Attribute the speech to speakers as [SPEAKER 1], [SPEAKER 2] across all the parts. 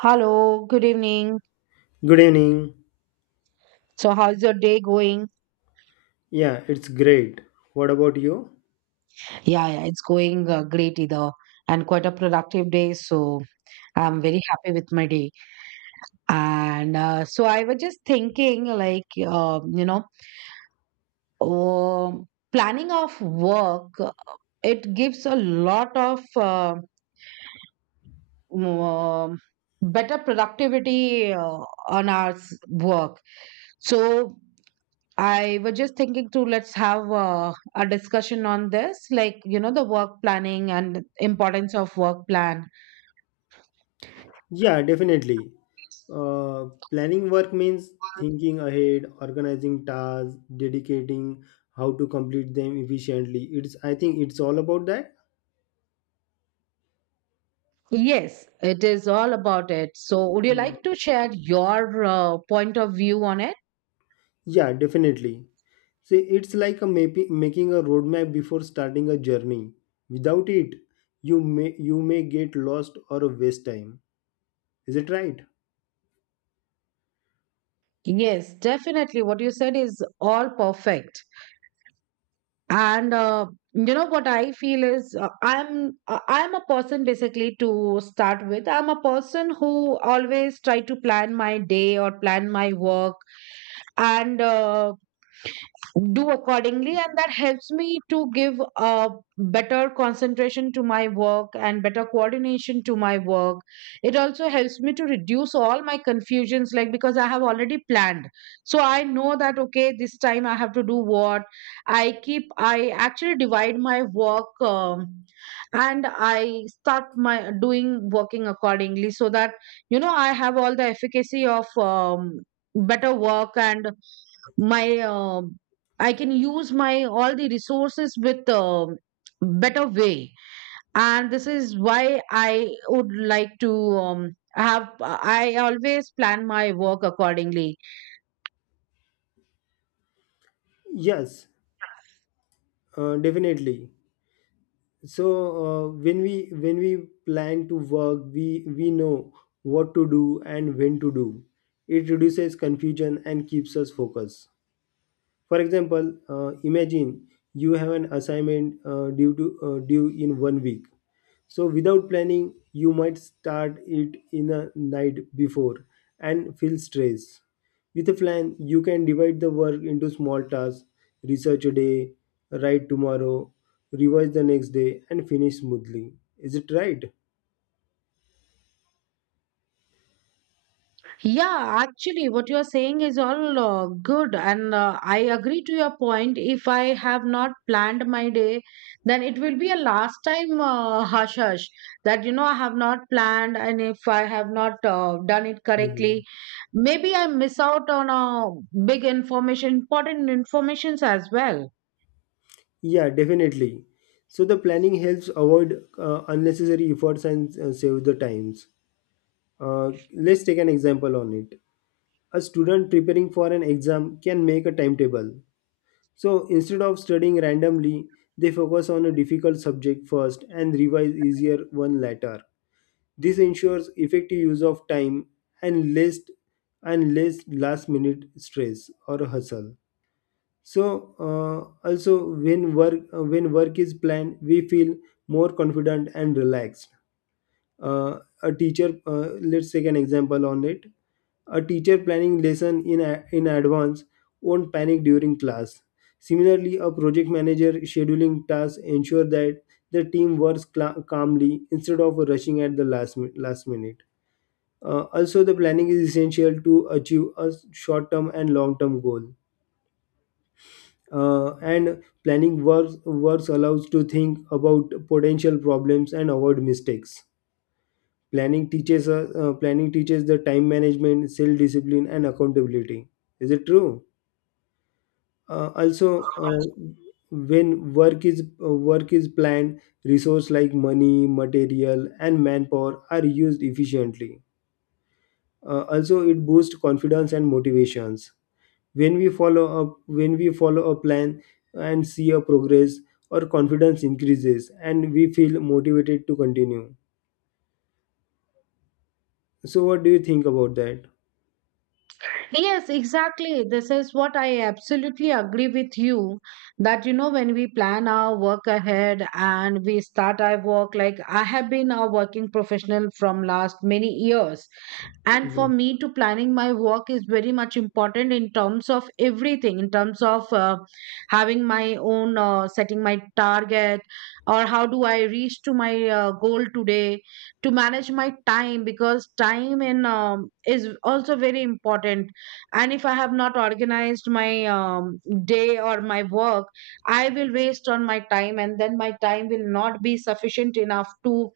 [SPEAKER 1] Hello, good evening.
[SPEAKER 2] Good evening.
[SPEAKER 1] So, how's your day going?
[SPEAKER 2] Yeah, it's great. What about you?
[SPEAKER 1] Yeah, yeah, it's going great either, and quite a productive day. So, I'm very happy with my day. And so, I was just thinking, like, planning of work, it gives a lot of um, better productivity on our work. So, I was just thinking to let's have a discussion on this, like, the work planning and importance of work plan.
[SPEAKER 2] Yeah, definitely. Uh, Planning work means thinking ahead, organizing tasks, dedicating how to complete them efficiently. It's I think it's all about that.
[SPEAKER 1] Yes, it is all about it. So, would you
[SPEAKER 2] Uh,
[SPEAKER 1] like to share your point of view on it?
[SPEAKER 2] yeah, definitely. See, it's like a making a roadmap before starting a journey. Without it, you may get lost or waste time. Is it right?
[SPEAKER 1] Yes, definitely. What you said is all perfect. And what I feel is I'm a person basically to start with. I'm a person who always try to plan my day or plan my work, and do accordingly, and that helps me to give a better concentration to my work and better coordination to my work. It also helps me to reduce all my confusions, like, because I have already planned, so I know that, okay, this time I have to do what. I actually divide my work, and I start my doing working accordingly, so that I have all the efficacy of better work, and my, I can use my all the resources with better way. And this is why I would like to I always plan my work accordingly.
[SPEAKER 2] Yes, definitely. So when we plan to work, we know what to do and when to do. It reduces confusion and keeps us focused. For example, imagine you have an assignment due in one week, so without planning, you might start it in a night before and feel stress. With a plan, you can divide the work into small tasks, research a day, write tomorrow, revise the next day, and finish smoothly. Is it right?
[SPEAKER 1] Yeah, actually, what you're saying is all good, and I agree to your point. If I have not planned my day, then it will be a last time hush hush that I have not planned, and if I have not done it correctly,
[SPEAKER 2] Mhm.
[SPEAKER 1] maybe I miss out on big information, important informations as well.
[SPEAKER 2] Yeah, definitely. So the planning helps avoid unnecessary efforts and save the times. Let's take an example on it. A student preparing for an exam can make a timetable. So instead of studying randomly, they focus on a difficult subject first and revise easier one later. This ensures effective use of time, and less last minute stress or hustle. So also when work is planned, we feel more confident and relaxed. A teacher, let's take an example on it. A teacher planning lesson in advance won't panic during class. Similarly, a project manager scheduling tasks ensure that the team works calmly instead of rushing at the last minute. Also, the planning is essential to achieve a short term and long term goal. And planning works allows to think about potential problems and avoid mistakes. Planning teaches the time management, self discipline, and accountability. Is it true? Also, when work is planned, resources like money, material, and manpower are used efficiently. Also, it boosts confidence and motivations. When we follow a plan and see a progress, our confidence increases, and we feel motivated to continue. So, what do you think about that?
[SPEAKER 1] Yes, exactly. This is what I absolutely agree with you that, when we plan our work ahead and we start our work, like, I have been a working professional from last many years. And for
[SPEAKER 2] Okay.
[SPEAKER 1] me, to planning my work is very much important in terms of everything, in terms of having my own, setting my target, or how do I reach to my goal today, to manage my time, because time in, is also very important. And if I have not organized my day or my work, I will waste on my time, and then my time will not be sufficient enough to,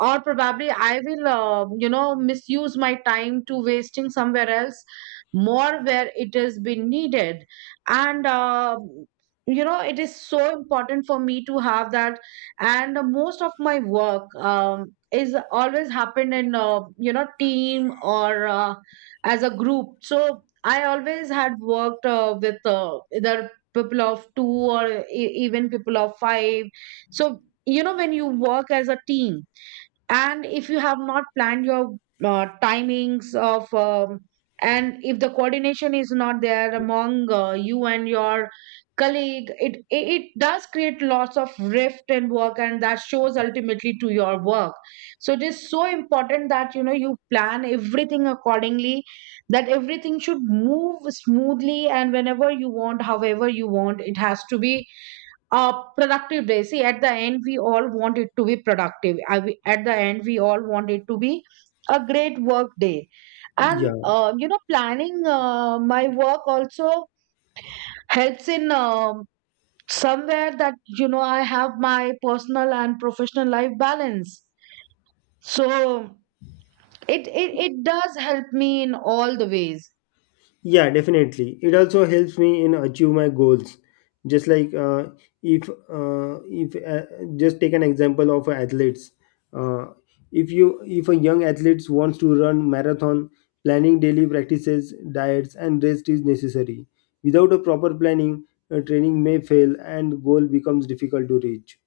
[SPEAKER 1] or probably I will misuse my time to wasting somewhere else, more where it has been needed. And it is so important for me to have that. And most of my work, is always happened in, team, or as a group. So I always had worked with either people of two, or even people of five. So when you work as a team, and if you have not planned your timings of, and if the coordination is not there among you and your colleague, it does create lots of rift in work, and that shows ultimately to your work. So it is so important that you plan everything accordingly, that everything should move smoothly, and whenever you want, however you want, it has to be productive day. See, at the end, we all want it to be productive. At the end, we all want it to be a great work day. And,
[SPEAKER 2] Yeah.
[SPEAKER 1] planning my work also helps in, somewhere that, I have my personal and professional life balance. So it does help me in all the ways.
[SPEAKER 2] Yeah, definitely. It also helps me in achieve my goals. Just like, if just take an example of athletes. Uh, if you if a young athlete wants to run marathon, planning daily practices, diets, and rest is necessary. Without a proper planning, training may fail and goal becomes difficult to reach.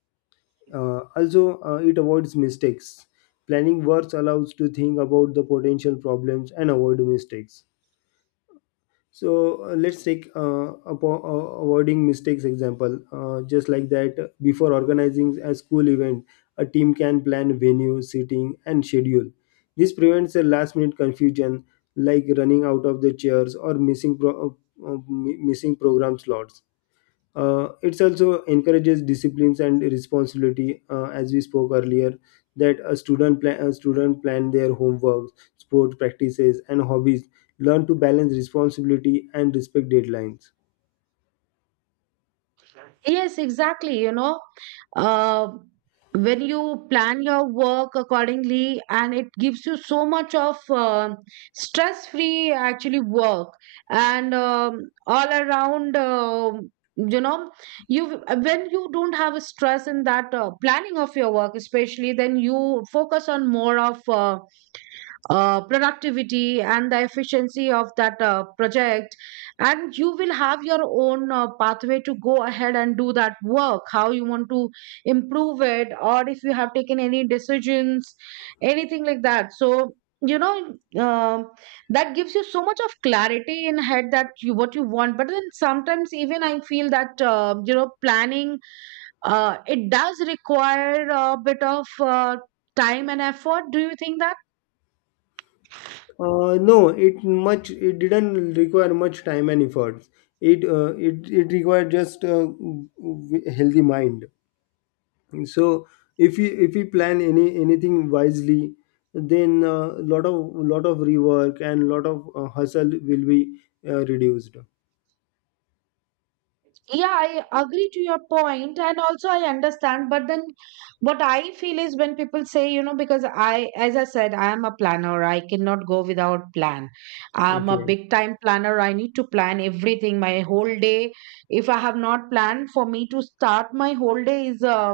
[SPEAKER 2] Also, it avoids mistakes. Planning works allows to think about the potential problems and avoid mistakes. So let's take avoiding mistakes example. Just like that, before organizing a school event, a team can plan venue seating and schedule. This prevents a last minute confusion like running out of the chairs or missing missing program slots. It also encourages disciplines and responsibility, as we spoke earlier, that a student plan their homework, sport practices and hobbies, learn to balance responsibility and respect deadlines.
[SPEAKER 1] Yes, exactly. Uh, when you plan your work accordingly, and it gives you so much of stress-free actually work, and all around, you know, you, when you don't have a stress in that planning of your work, especially, then you focus on more of. Productivity and the efficiency of that project, and you will have your own pathway to go ahead and do that work how you want to improve it, or if you have taken any decisions, anything like that. So, you know um that gives you so much of clarity in head that you what you want. But then sometimes even I feel that planning, it does require a bit of time and effort. Do you think that?
[SPEAKER 2] No, it didn't require much time and efforts. It required just a healthy mind. So if we plan anything wisely, then a lot of rework and lot of hustle will be reduced.
[SPEAKER 1] Yeah, I agree to your point, and also I understand, but then what I feel is, when people say because I, as I said, I am a planner, I cannot go without plan. I'm a
[SPEAKER 2] Okay.
[SPEAKER 1] big time planner, I need to plan everything, my whole day. If I have not planned, for me to start my whole day is,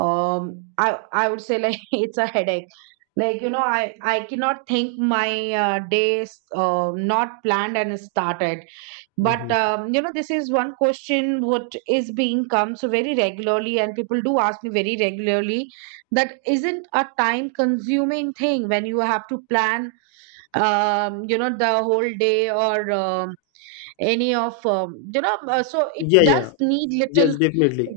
[SPEAKER 1] um I would say, like, it's a headache. Like I cannot think my days not planned and started. But
[SPEAKER 2] Hmm.
[SPEAKER 1] this is one question what is being comes very regularly, and people do ask me very regularly that, isn't a time consuming thing when you have to plan the whole day, or any of, so it
[SPEAKER 2] Yeah,
[SPEAKER 1] does
[SPEAKER 2] yeah.
[SPEAKER 1] need
[SPEAKER 2] Yes,
[SPEAKER 1] little.
[SPEAKER 2] definitely.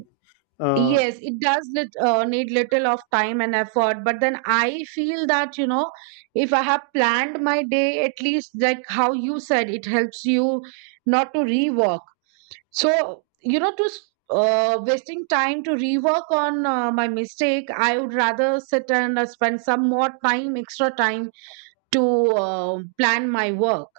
[SPEAKER 2] uh,
[SPEAKER 1] Yes, it does lit, need little of time and effort, but then I feel that, if I have planned my day, at least like how you said, it helps you not to rework. So, to wasting time to rework on my mistake, I would rather sit and spend some more time, extra time to plan my work.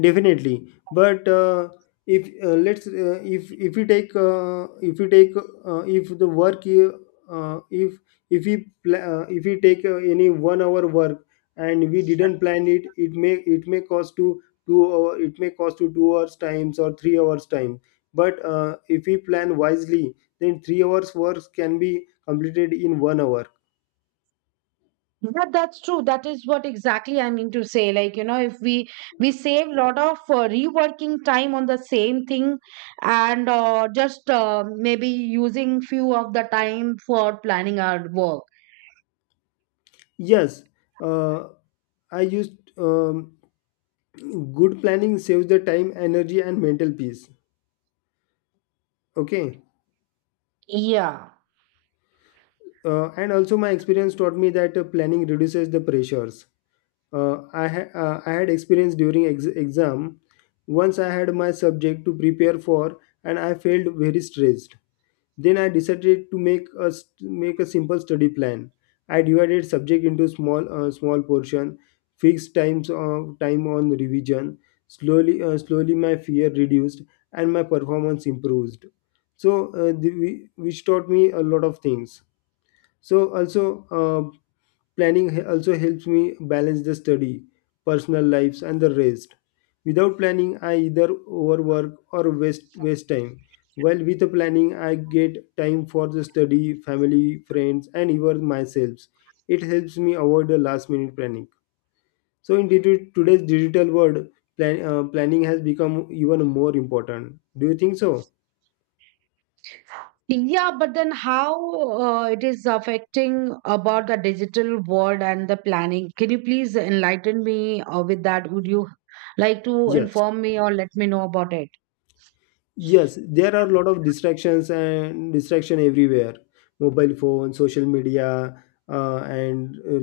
[SPEAKER 2] Definitely, but if let's if you take if you take if the work you, if we take any one hour work, and we didn't plan it, it may cost to two hour it may cost to 2 hours times or 3 hours time. But if we plan wisely, then 3 hours work can be completed in one hour.
[SPEAKER 1] Yeah, that's true. That is what exactly I mean to say. Like, if we, we save a lot of reworking time on the same thing, and just maybe using few of the time for planning our work.
[SPEAKER 2] Yes, uh, I used good planning saves the time, energy, and mental peace. Okay.
[SPEAKER 1] Yeah.
[SPEAKER 2] And also, my experience taught me that planning reduces the pressures. I had experience during exam. Once I had my subject to prepare for, and I felt very stressed. Then I decided to make a simple study plan. I divided subject into small portion, fixed time on revision. Slowly, my fear reduced and my performance improved. So, which taught me a lot of things. So also, planning also helps me balance the study, personal lives and the rest. Without planning, I either overwork or waste time, while with the planning I get time for the study, family, friends and even myself. It helps me avoid the last minute planning. So in today's digital world, planning has become even more important. Do you think so?
[SPEAKER 1] Yeah, but then how it is affecting about the digital world and the planning? Can you please enlighten me with that? Would you like to
[SPEAKER 2] yes
[SPEAKER 1] inform me or let me know about it?
[SPEAKER 2] Yes, there are a lot of distractions and distraction everywhere. Mobile phone, social media, and uh,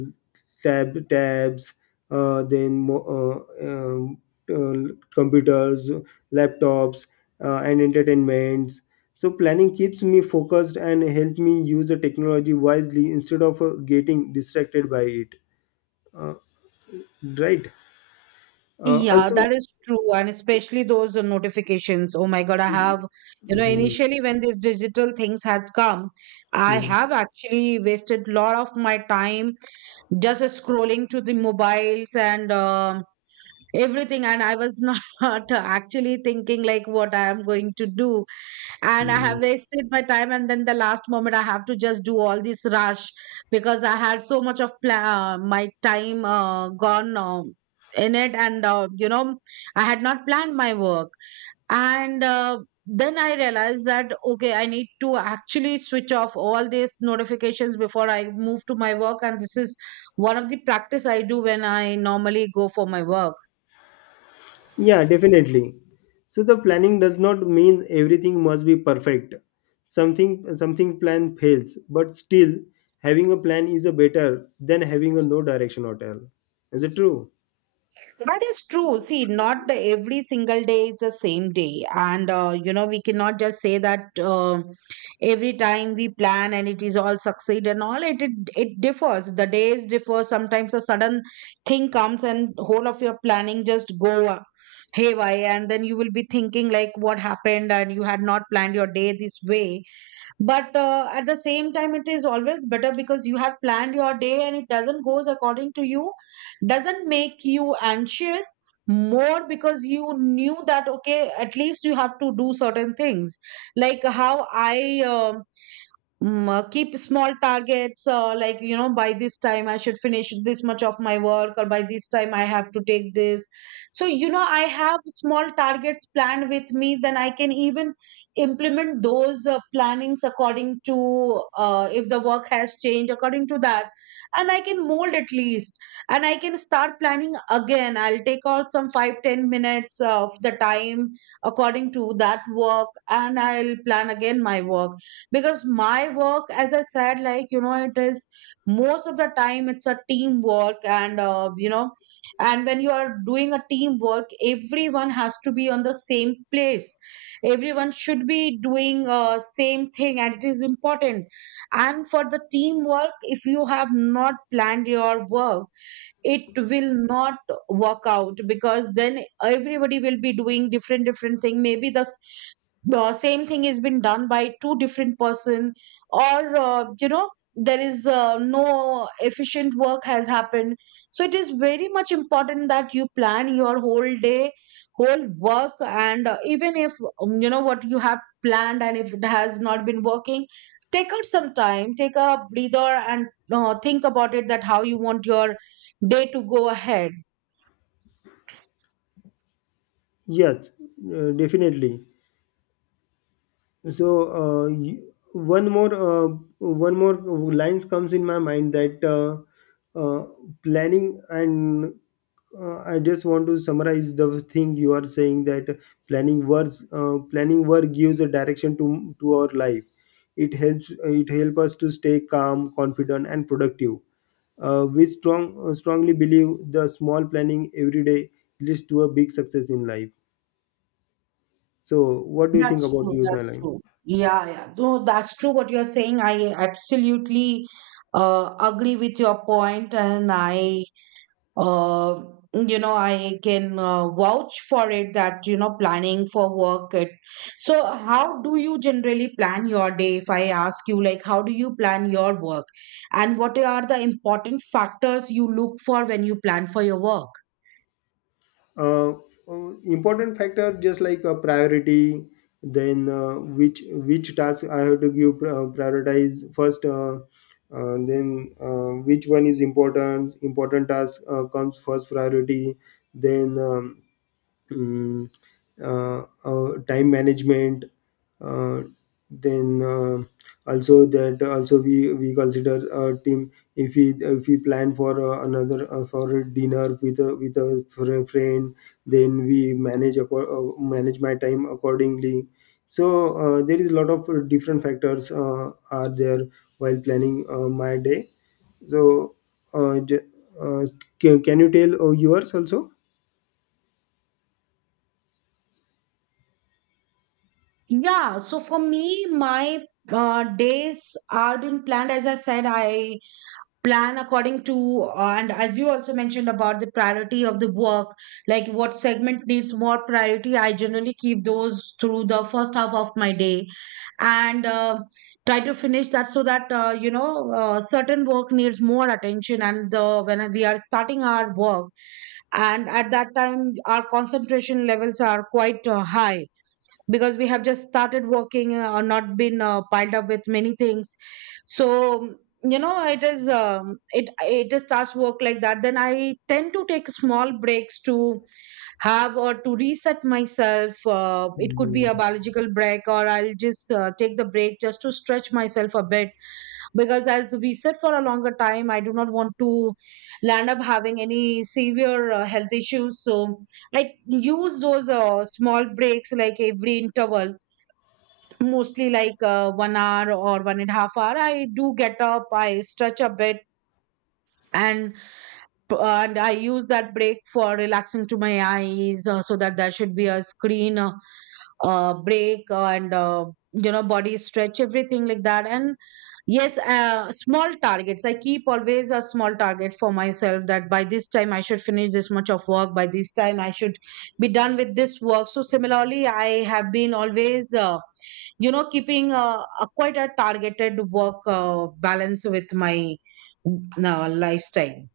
[SPEAKER 2] tab tabs, uh, then mo- uh, um, uh, computers, laptops, and entertainments. So planning keeps me focused and help me use the technology wisely instead of getting distracted by it. Uh, right.
[SPEAKER 1] Yeah,
[SPEAKER 2] Also.
[SPEAKER 1] that is true, and especially those notifications. Oh my God, I have,
[SPEAKER 2] Mhm.
[SPEAKER 1] initially when these digital things had come, I
[SPEAKER 2] Mhm.
[SPEAKER 1] have actually wasted a lot of my time just scrolling to the mobiles, and everything, and I was not actually thinking like what I am going to do. And I have
[SPEAKER 2] Mhm.
[SPEAKER 1] wasted my time, and then the last moment I have to just do all this rush, because I had so much of my time gone in it. And I had not planned my work, and then I realized that, okay, I need to actually switch off all these notifications before I move to my work. And this is one of the practice I do when I normally go for my work.
[SPEAKER 2] Yeah, definitely. So the planning does not mean everything must be perfect. Something plan fails, but still having a plan is a better than having a no direction at all. Is it true?
[SPEAKER 1] That is true. See, not the- every single day is the same day. And, we cannot just say that every time we plan and it is all succeed and all, it differs. The days differ. Sometimes a sudden thing comes and whole of your planning just go haywire. And then you will be thinking like what happened, and you had not planned your day this way. But at the same time, it is always better, because you have planned your day. And it doesn't goes according to you, doesn't make you anxious more, because you knew that, okay, at least you have to do certain things, like how I keep small targets, like by this time I should finish this much of my work, or by this time I have to take this. So I have small targets planned with me, then I can even implement those plannings according to if the work has changed according to that. And I can mold at least, and I can start planning again. I'll take out some 5-10 minutes of the time according to that work, and I'll plan again my work. Because my work, as I said, like, it is most of the time it's a teamwork. And and when you are doing a teamwork, everyone has to be on the same place, everyone should be doing same thing, and it is important. And for the teamwork, if you have not planned your work, it will not work out, because then everybody will be doing different different thing, maybe the same thing has been done by two different person, or there is no efficient work has happened. So it is very much important that you plan your Whole day, whole work, and even if you know what you have planned and if it has not been working, take out some time, take a breather, and think about it, that how you want your day to go ahead.
[SPEAKER 2] Yes, definitely. So uh, y- one more uh, one more lines comes in my mind, that uh, planning and I just want to summarize the thing you are saying. That planning work gives a direction to our life. It help us to stay calm, confident and productive. We strong strongly believe the small planning every day leads to a big success in life. So what do you think
[SPEAKER 1] That's
[SPEAKER 2] about
[SPEAKER 1] true.
[SPEAKER 2] you,
[SPEAKER 1] That's
[SPEAKER 2] Dylan?
[SPEAKER 1] true. Yeah, yeah. No, that's true what you're saying. I absolutely agree with your point, and uh, I can vouch for it that, planning for work. So, how do you generally plan your day? If I ask you, like, how do you plan your work? And what are the important factors you look for when you plan for your work?
[SPEAKER 2] uh, Important factor, just like a priority. Then which task I have to give prioritize first. Then Which one is important task comes first priority. Then mm, time management. uh, then, also, we consider a team. If we plan for another for a dinner with a friend, then we manage my time accordingly. So there is a lot of different factors are there, while planning my day. So uh, j- uh, can you tell yours also.
[SPEAKER 1] Yeah, so for me, my days are been planned. As I said, I plan according to and as you also mentioned about the priority of the work, like what segment needs more priority, I generally keep those through the first half of my day, and try to finish that, so that certain work needs more attention, and the when we are starting our work, and at that time our concentration levels are quite high, because we have just started working, or not been piled up with many things. So, it is it is starts work like that. Then I tend to take small breaks to have, or to reset myself. It could be a
[SPEAKER 2] Hmm.
[SPEAKER 1] biological break, or I'll just take the break just to stretch myself a bit, because as we sit for a longer time I do not want to land up having any severe health issues. So I use those small breaks like every interval, mostly like 1 hour or 1.5 hour. I do get up, I stretch a bit, and I use that break for relaxing to my eyes, so that there should be a screen break, and body stretch, everything like that. And yes, small targets, I keep always a small target for myself, that by this time I should finish this much of work, by this time I should be done with this work. So similarly, I have been always keeping a quite a targeted work balance with my lifestyle.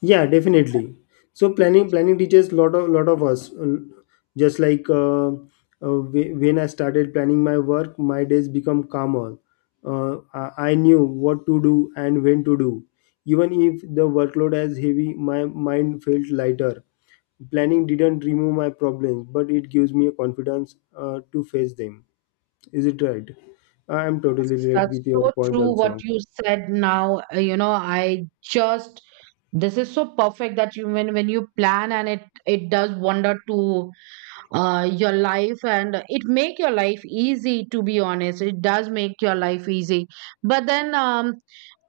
[SPEAKER 2] Yeah, definitely. So planning teaches lot of us. Just like, when I started planning my work, my days become calmer. I knew what to do and when to do. Even if the workload is heavy, my mind felt lighter. Planning didn't remove my problems, but it gives me a confidence to face them. Is it right? I am totally right
[SPEAKER 1] That's
[SPEAKER 2] with your
[SPEAKER 1] so
[SPEAKER 2] point
[SPEAKER 1] true
[SPEAKER 2] also.
[SPEAKER 1] what you said now. You know, I just This is so perfect, that you, when you plan, and it does wonder to your life, and it make your life easy, to be honest. It does make your life easy. But then um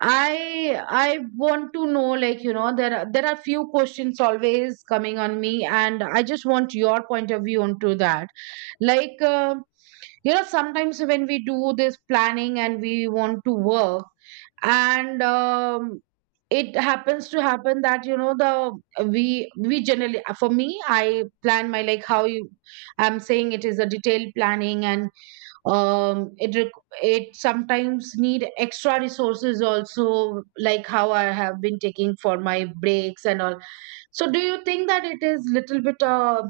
[SPEAKER 1] I I want to know, like, there are few questions always coming on me, and I just want your point of view onto that. Like, sometimes when we do this planning and we want to work, and it happens to happen that, the we generally, for me, I plan my, like, how you, I'm saying, it is a detailed planning. And it sometimes need extra resources also, like how I have been taking for my breaks and all. So do you think that it is little bit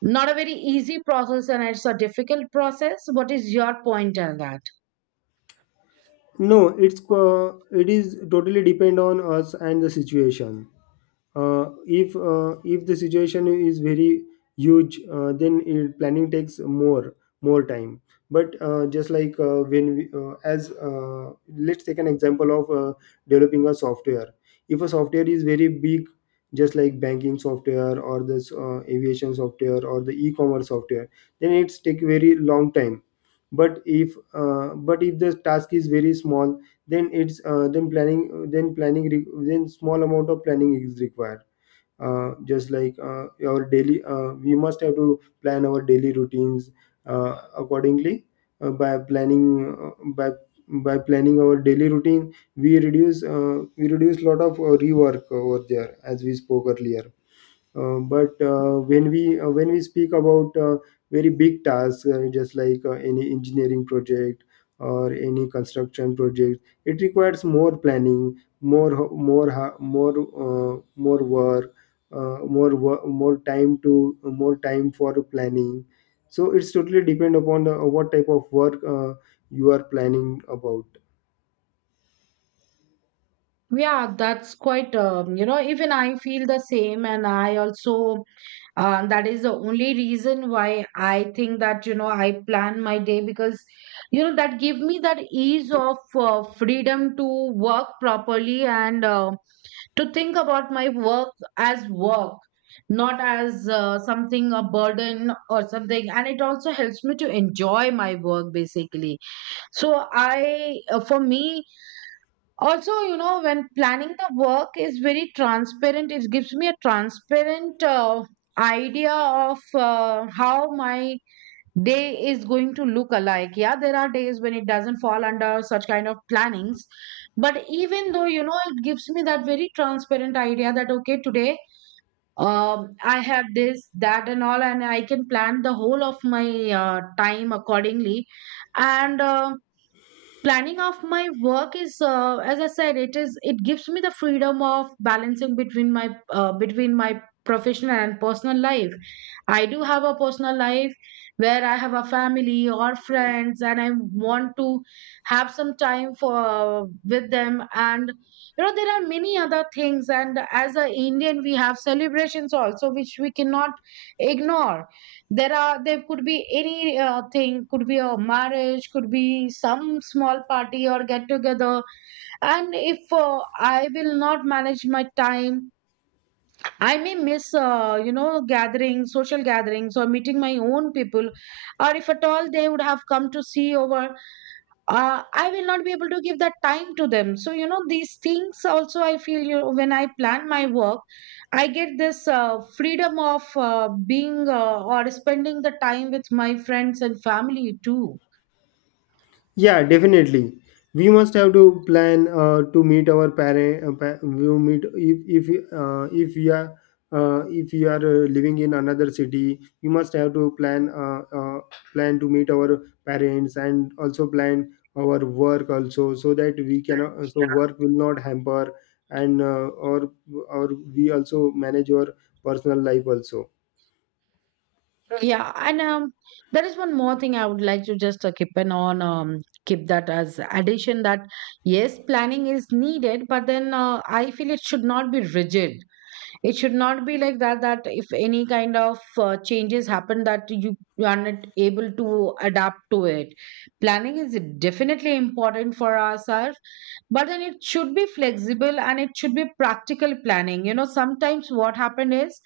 [SPEAKER 1] not a very easy process, and it's a difficult process? What is your point on that?
[SPEAKER 2] No, it is totally depend on us and the situation. If the situation is very huge, planning takes more time. But just like when we, as let's take an example of, developing a software. If a software is very big, just like banking software or this aviation software or the e-commerce software, then it's take very long time. But if but if the task is very small, then it's then planning re- then small amount of planning is required. Just like our daily We must have to plan our daily routines accordingly. By planning uh, by by planning our daily routine, we reduce lot of rework over there, as we spoke earlier. But When we speak about very big tasks, just like any engineering project or any construction project, it requires more planning, more work, more wo- more time to more time for planning. So it's totally depend upon what type of work you are planning about.
[SPEAKER 1] Yeah, that's quite, even I feel the same. And I also, that is the only reason why I think that, I plan my day, because, that give me that ease of freedom to work properly, and to think about my work as work, not as something, a burden or something. And it also helps me to enjoy my work basically. So, for me, also, when planning the work is very transparent, it gives me a transparent idea of how my day is going to look alike. Yeah, there are days when it doesn't fall under such kind of plannings, but even though, it gives me that very transparent idea that, okay, today, I have this, that, and all, and I can plan the whole of my time accordingly. And planning of my work is, as I said, it is, it gives me the freedom of balancing between my professional and personal life. I do have a personal life where I have a family or friends, and I want to have some time for, with them. And there are many other things, and as an Indian we have celebrations also, which we cannot ignore. There could be any thing, could be a marriage, could be some small party or get together. And if I will not manage my time, I may miss gatherings, social gatherings, or meeting my own people, or if at all they would have come to see over, I will not be able to give that time to them. So, these things also, I feel, when I plan my work, I get this freedom of being, or spending the time with my friends and family too.
[SPEAKER 2] Yeah, definitely. We must have to plan to meet our parent. We will meet if if we are if we are living in another city. We must have to plan to meet our parents, and also plan our work also, so that we can so work will not hamper, and or we also manage our personal life also.
[SPEAKER 1] Right. Yeah. And there is one more thing I would like to just keep that as addition, that yes, planning is needed, but then I feel it should not be rigid. It should not be like that, that if any kind of changes happen, that you are not able to adapt to it. Planning is definitely important for ourselves, but then it should be flexible, and it should be practical planning. Sometimes what happened is,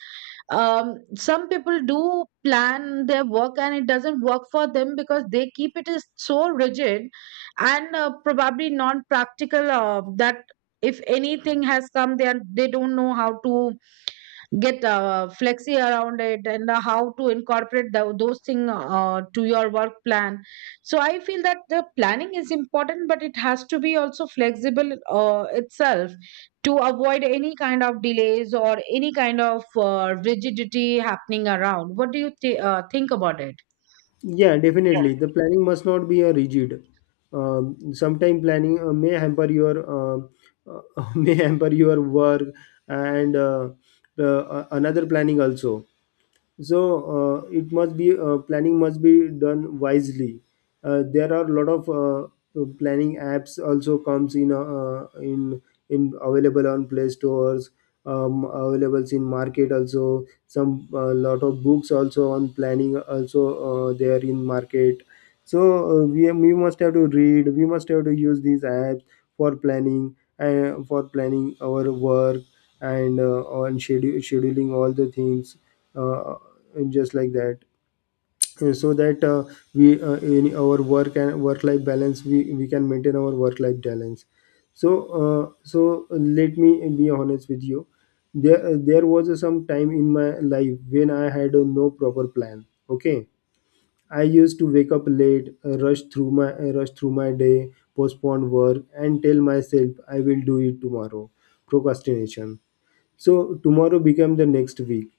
[SPEAKER 1] some people do plan their work and it doesn't work for them, because they keep it, is so rigid, and probably non practical, that if anything has come, they don't know how to get flexi around it, and how to incorporate those things to your work plan. So I feel that the planning is important, but it has to be also flexible itself, to avoid any kind of delays, or any kind of rigidity happening around. What do you think about it?
[SPEAKER 2] Yeah, definitely. The planning must not be a rigid. Sometime planning may hamper your may hamper your work, and another planning also. So it must be planning must be done wisely. There are a lot of planning apps also comes in available on play stores, available in market also. Some Lot of books also on planning also, they in market. So we must have to use these apps for planning our work, and scheduling all the things. Uh, just like that So that we in our work and work life balance, we can maintain our work life balance. So uh, so let me be honest with you. There was some time in my life when I had no proper plan. Okay, I used to wake up late, rush through my day, postpone work and tell myself I will do it tomorrow. Procrastination. So tomorrow became the next week,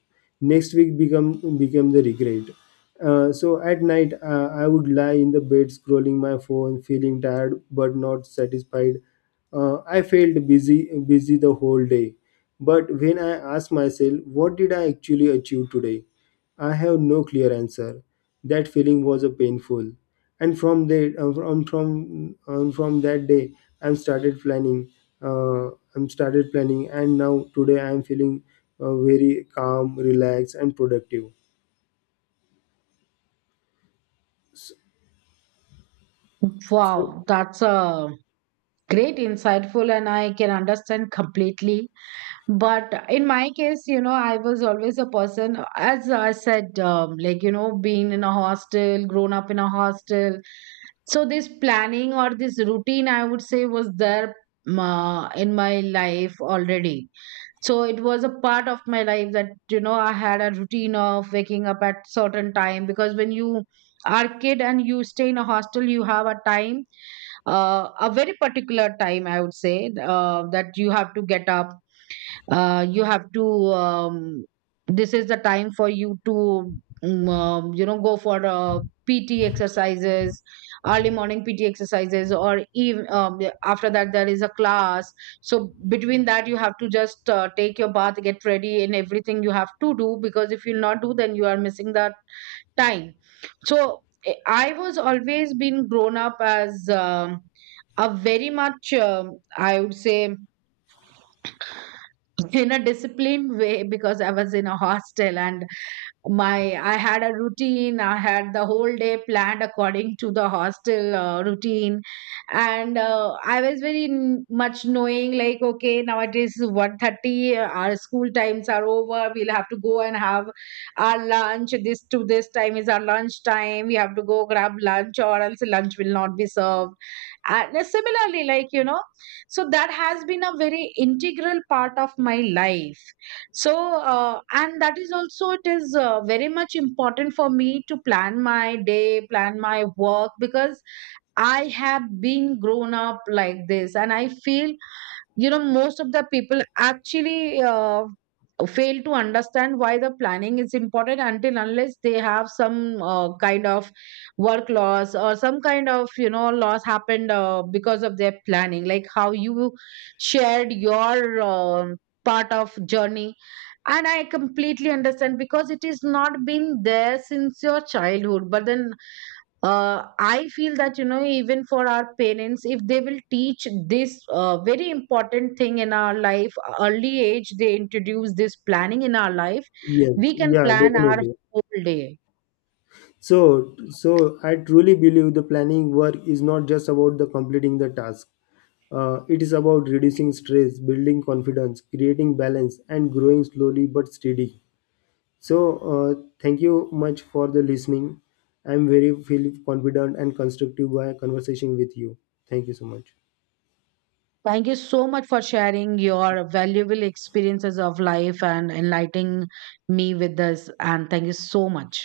[SPEAKER 2] next week become became the regret. So at night, I would lie in the bed, scrolling my phone, feeling tired but not satisfied. I felt busy the whole day, but when I asked myself what did I actually achieve today, I have no clear answer. That feeling was a painful, and from that day I'm started planning. uh, and now today I'm feeling very calm, relaxed and productive. So, so
[SPEAKER 1] Wow, that's a great insightful, and I can understand completely. But in my case, I was always a person, as I said, being in a hostel, grown up in a hostel. So this planning or this routine, I would say, was there, in my life already. So it was a part of my life, that, I had a routine of waking up at certain time, because when you are kid and you stay in a hostel, you have a time, a very particular time, I would say, that you have to get up, you have to um, this is the time for you to, go for PT exercises, early morning PT exercises, or even yeah, after that there is a class. So between that you have to just take your bath, get ready, and everything you have to do, because if you not do then you are missing that time. So I was always been grown up as, a very much, I would say, in a disciplined way, because I was in a hostel, and my I had a routine, I had the whole day planned according to the hostel routine. And I was very much knowing, like, okay, nowadays 1:30. Our school times are over, we'll have to go and have our lunch. This to this time is our lunch time, we have to go grab lunch, or else lunch will not be served. And similarly, like, so that has been a very integral part of my life. So, and that is also, it is very much important for me to plan my day, plan my work, because I have been grown up like this, and I feel, most of the people actually fail to understand why the planning is important, until unless they have some kind of work loss, or some kind of, loss happened because of their planning, like how you shared your part of journey. And I completely understand, because it is not been there since your childhood. But then I feel that, even for our parents, if they will teach this very important thing in our life, early age, they introduce this planning in our life,
[SPEAKER 2] yes,
[SPEAKER 1] we can
[SPEAKER 2] yeah,
[SPEAKER 1] plan our
[SPEAKER 2] definitely.
[SPEAKER 1] whole day.
[SPEAKER 2] So I truly believe the planning work is not just about the completing the task. It is about reducing stress, building confidence, creating balance, and growing slowly but steady. So thank you much for the listening. I'm very feel confident and constructive by conversation with you. Thank you so much.
[SPEAKER 1] Thank you so much for sharing your valuable experiences of life and enlightening me with this, and thank you so much.